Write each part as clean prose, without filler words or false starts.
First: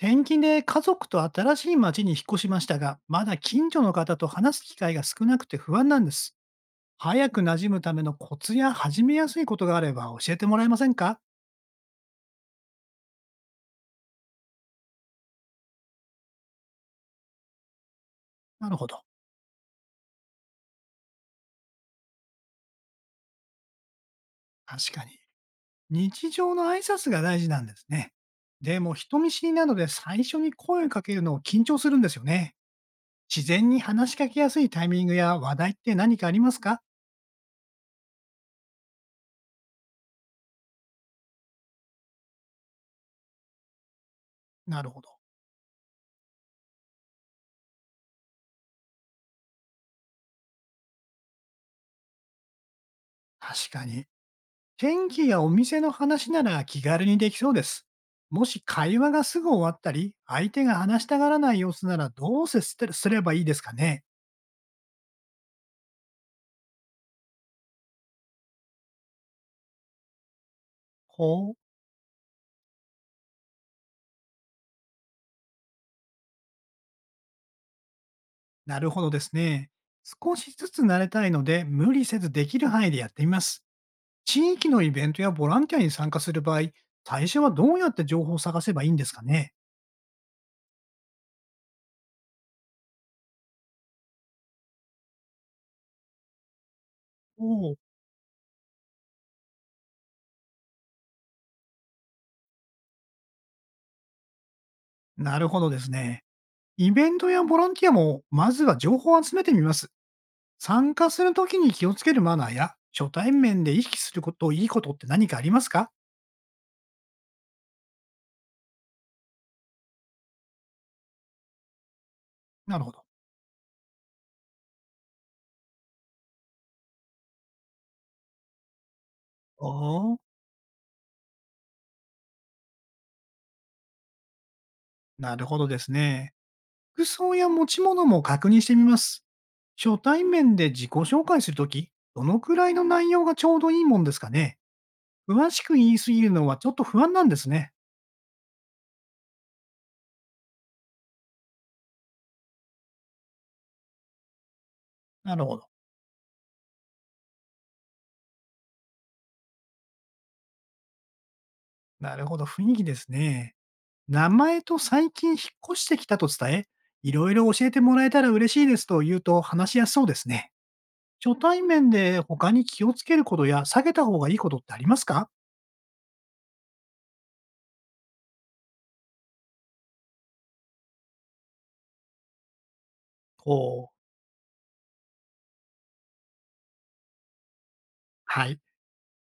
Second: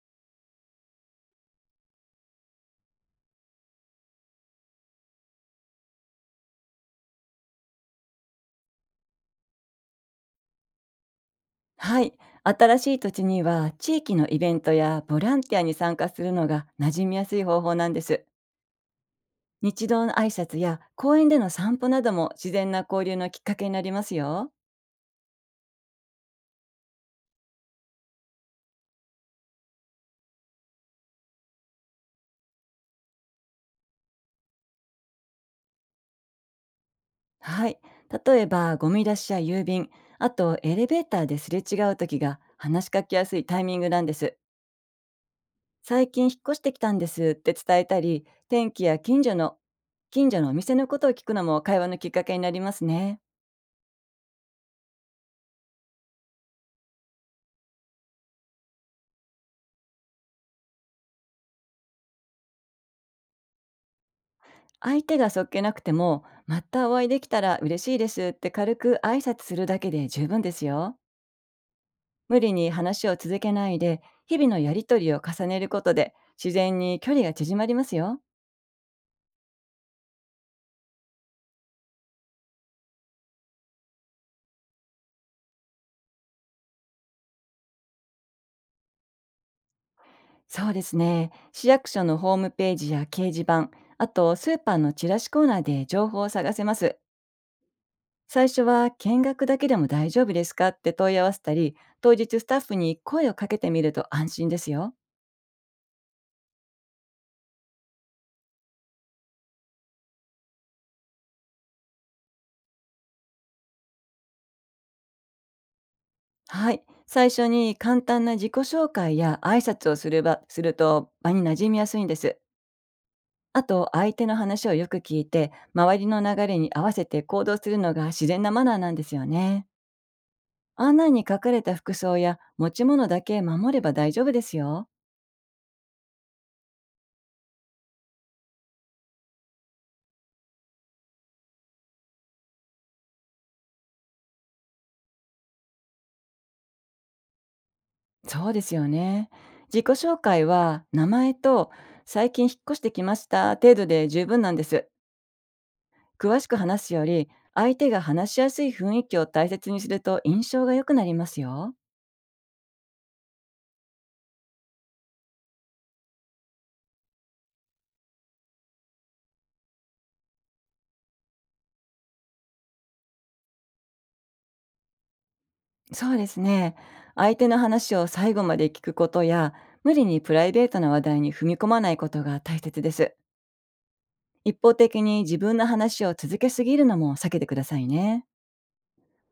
転勤で家族と新しい町に引っ越しましたが、まだ近所の方と話す機会が少なくて不安なんです。早く馴染むためのコツや始めやすいことがあれば教えてもらえませんか？はい。新しい土地には地域のイベントやボランティアに参加するのが馴染みやすい方法なんです。なるほど。日常の挨拶や公園での散歩なども自然な交流のきっかけになりますよ。確かに。日常の挨拶が大事なんですね。でも人見知りなので最初に声をかけるのを緊張するんですよね。自然に話しかけやすいタイミングや話題って何かありますか？はい。例えばゴミ出しや郵便、あとエレベーターですれ違う時が話しかけやすいタイミングなんです。なるほど。最近引っ越してきたんですって伝えたり、天気や近所のお店のことを聞くのも会話のきっかけになりますね。確かに。天気やお店の話なら気軽にできそうです。もし会話がすぐ終わったり、相手が話したがらない様子ならどう接してすればいいですかね？相手がそっけなくても、またお会いできたら嬉しいですって軽く挨拶するだけで十分ですよ。ほう。無理に話を続けないで、日々のやりとりを重ねることで、自然に距離が縮まりますよ。なるほどですね。少しずつ慣れたいので、無理せずできる範囲でやってみます。地域のイベントやボランティアに参加する場合、最初はどうやって情報を探せばいいんですかね？そうですね。市役所のホームページや掲示板、あとスーパーのチラシコーナーで情報を探せます。おおう。最初は見学だけでも大丈夫ですかって問い合わせたり、当日スタッフに声をかけてみると安心ですよ。なるほどですね。イベントやボランティアも、まずは情報を集めてみます。参加するときに気をつけるマナーや、初対面で意識すること、いいことって何かありますか？はい。最初に簡単な自己紹介や挨拶をすれば、すると場に馴染みやすいんです。なるほど。あと、相手の話をよく聞いて、周りの流れに合わせて行動するのが自然なマナーなんですよね。おお、案内に書かれた服装や持ち物だけ守れば大丈夫ですよ。なるほどですね。服装や持ち物も確認してみます。初対面で自己紹介するとき、どのくらいの内容がちょうどいいもんですかね？詳しく言いすぎるのはちょっと不安なんですね。そうですよね。自己紹介は、名前と、最近引っ越してきました程度で十分なんです。なるほど。詳しく話すより、相手が話しやすい雰囲気を大切にすると印象が良くなりますよ。なるほど。雰囲気ですね。名前と最近引っ越してきたと伝え、いろいろ教えてもらえたら嬉しいですと言うと話しやすそうですね。初対面で他に気をつけることや避けた方がいいことってありますか？そうですね。相手の話を最後まで聞くことや、無理にプライベートな話題に踏み込まないことが大切です。ほう、一方的に自分の話を続けすぎるのも避けてくださいね。はい、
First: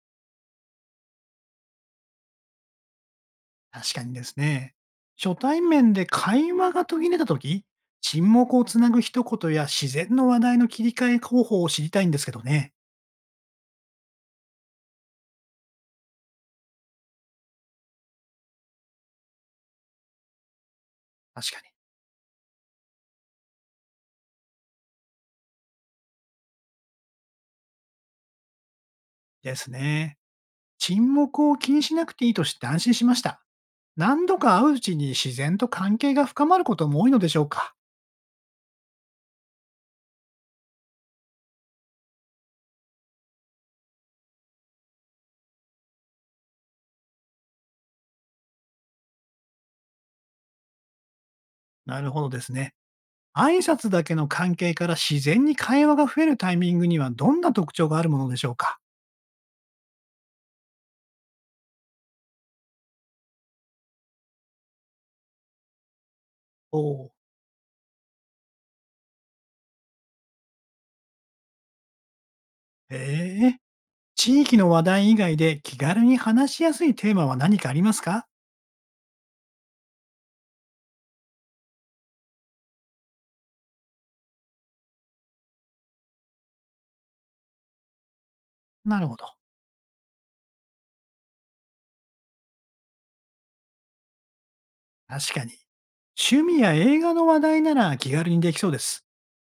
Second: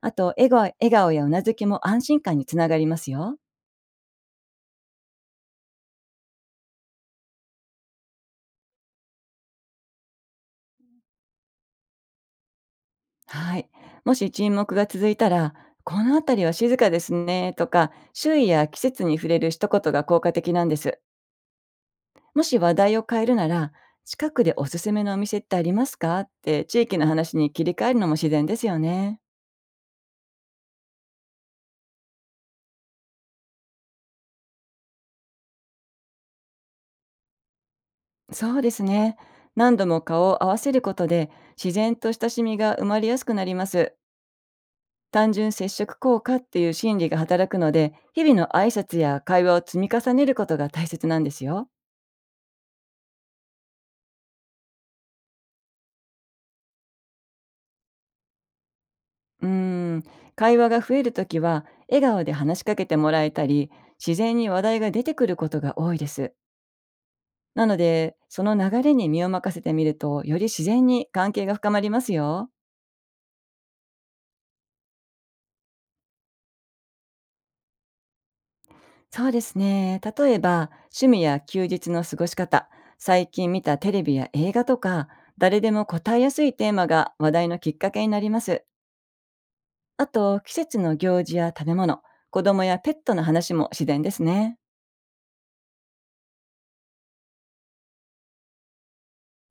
あと、笑顔やうなずきも安心感につながりますよ。確かにですね。初対面で会話が途切れた時、沈黙をつなぐ一言や自然の話題の切り替え方法を知りたいんですけどね。はい。もし沈黙が続いたら、この辺りは静かですねとか、周囲や季節に触れる一言が効果的なんです。確かに。もし話題を変えるなら、近くでおすすめのお店ってありますかって地域の話に切り替えるのも自然ですよね。ですね。沈黙を気にしなくていいと知って安心しました。何度か会ううちに自然と関係が深まることも多いのでしょうか？そうですね。何度も顔を合わせることで自然と親しみが生まれやすくなります。単純接触効果っていう心理が働くので、日々の挨拶や会話を積み重ねることが大切なんですよ。なるほどですね。挨拶だけの関係から自然に会話が増えるタイミングにはどんな特徴があるものでしょうか？うーん、会話が増えるときは笑顔で話しかけてもらえたり、自然に話題が出てくることが多いです。おー。なので、その流れに身を任せてみると、より自然に関係が深まりますよ。ええ。地域の話題以外で気軽に話しやすいテーマは何かありますか？そうですね。例えば、趣味や休日の過ごし方、最近見たテレビや映画とか、誰でも答えやすいテーマが話題のきっかけになります。なるほど。あと、季節の行事や食べ物、子供やペットの話も自然ですね。確かに。趣味や映画の話題なら気軽にできそうです。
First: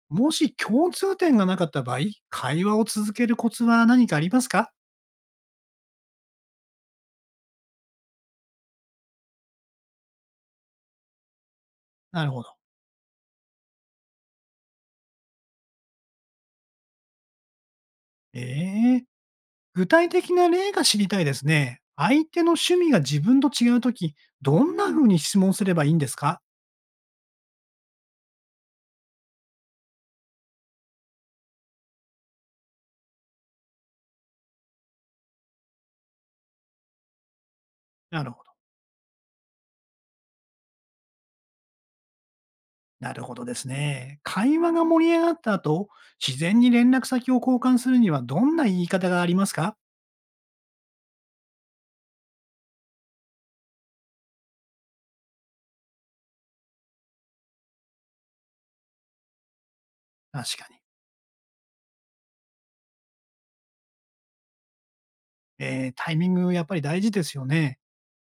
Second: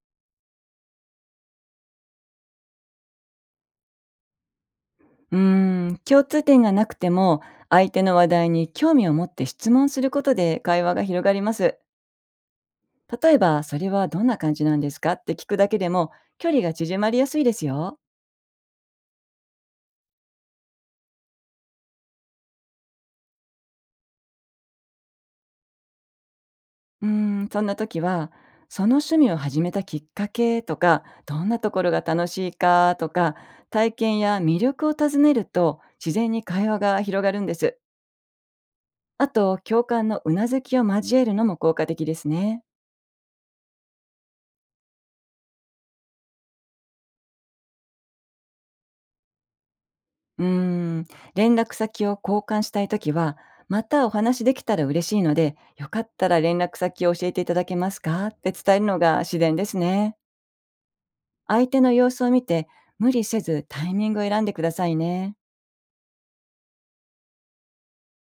もし共通点がなかった場合、会話を続けるコツは何かありますか？うー共通点がなくても、相手の話題に興味を持って質問することで会話が広がります。なるほど。例えば、それはどんな感じなんですかって聞くだけでも、距離が縮まりやすいですよ。ええ。具体的な例が知りたいですね。相手の趣味が自分と違うとき、どんな風に質問すればいいんですか？そんな時は、その趣味を始めたきっかけとか、どんなところが楽しいかとか、体験や魅力を尋ねると、自然に会話が広がるんです。なるほど。あと、共感のうなずきを交えるのも効果的ですね。なるほどですね。会話が盛り上がった後、自然に連絡先を交換するにはどんな言い方がありますか？うーん、連絡先を交換したい時は、またお話できたら嬉しいので、よかったら連絡先を教えていただけますかって伝えるのが自然ですね。確かに。相手の様子を見て、無理せずタイミングを選んでくださいね。えー、タイミングやっぱり大事ですよね。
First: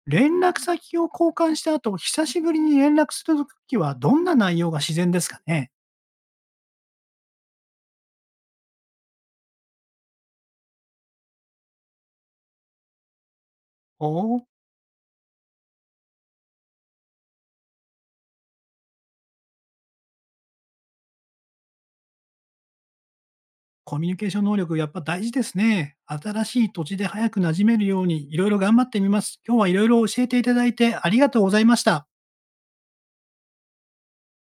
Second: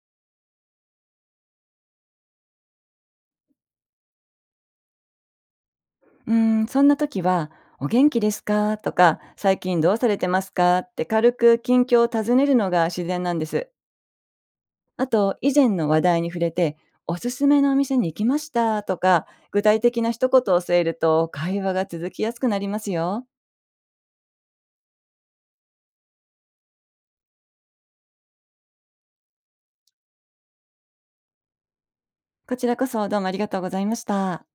連絡先を交換した後、久しぶりに連絡するときはどんな内容が自然ですかね？うーそんな時は、お元気ですかとか、最近どうされてますかって軽く近況を尋ねるのが自然なんです。おお、あと、以前の話題に触れて、おすすめのお店に行きましたとか、具体的な一言を添えると会話が続きやすくなりますよ。コミュニケーション能力やっぱ大事ですね。新しい土地で早く馴染めるようにいろいろ頑張ってみます。今日はいろいろ教えていただいてありがとうございました。こちらこそどうもありがとうございました。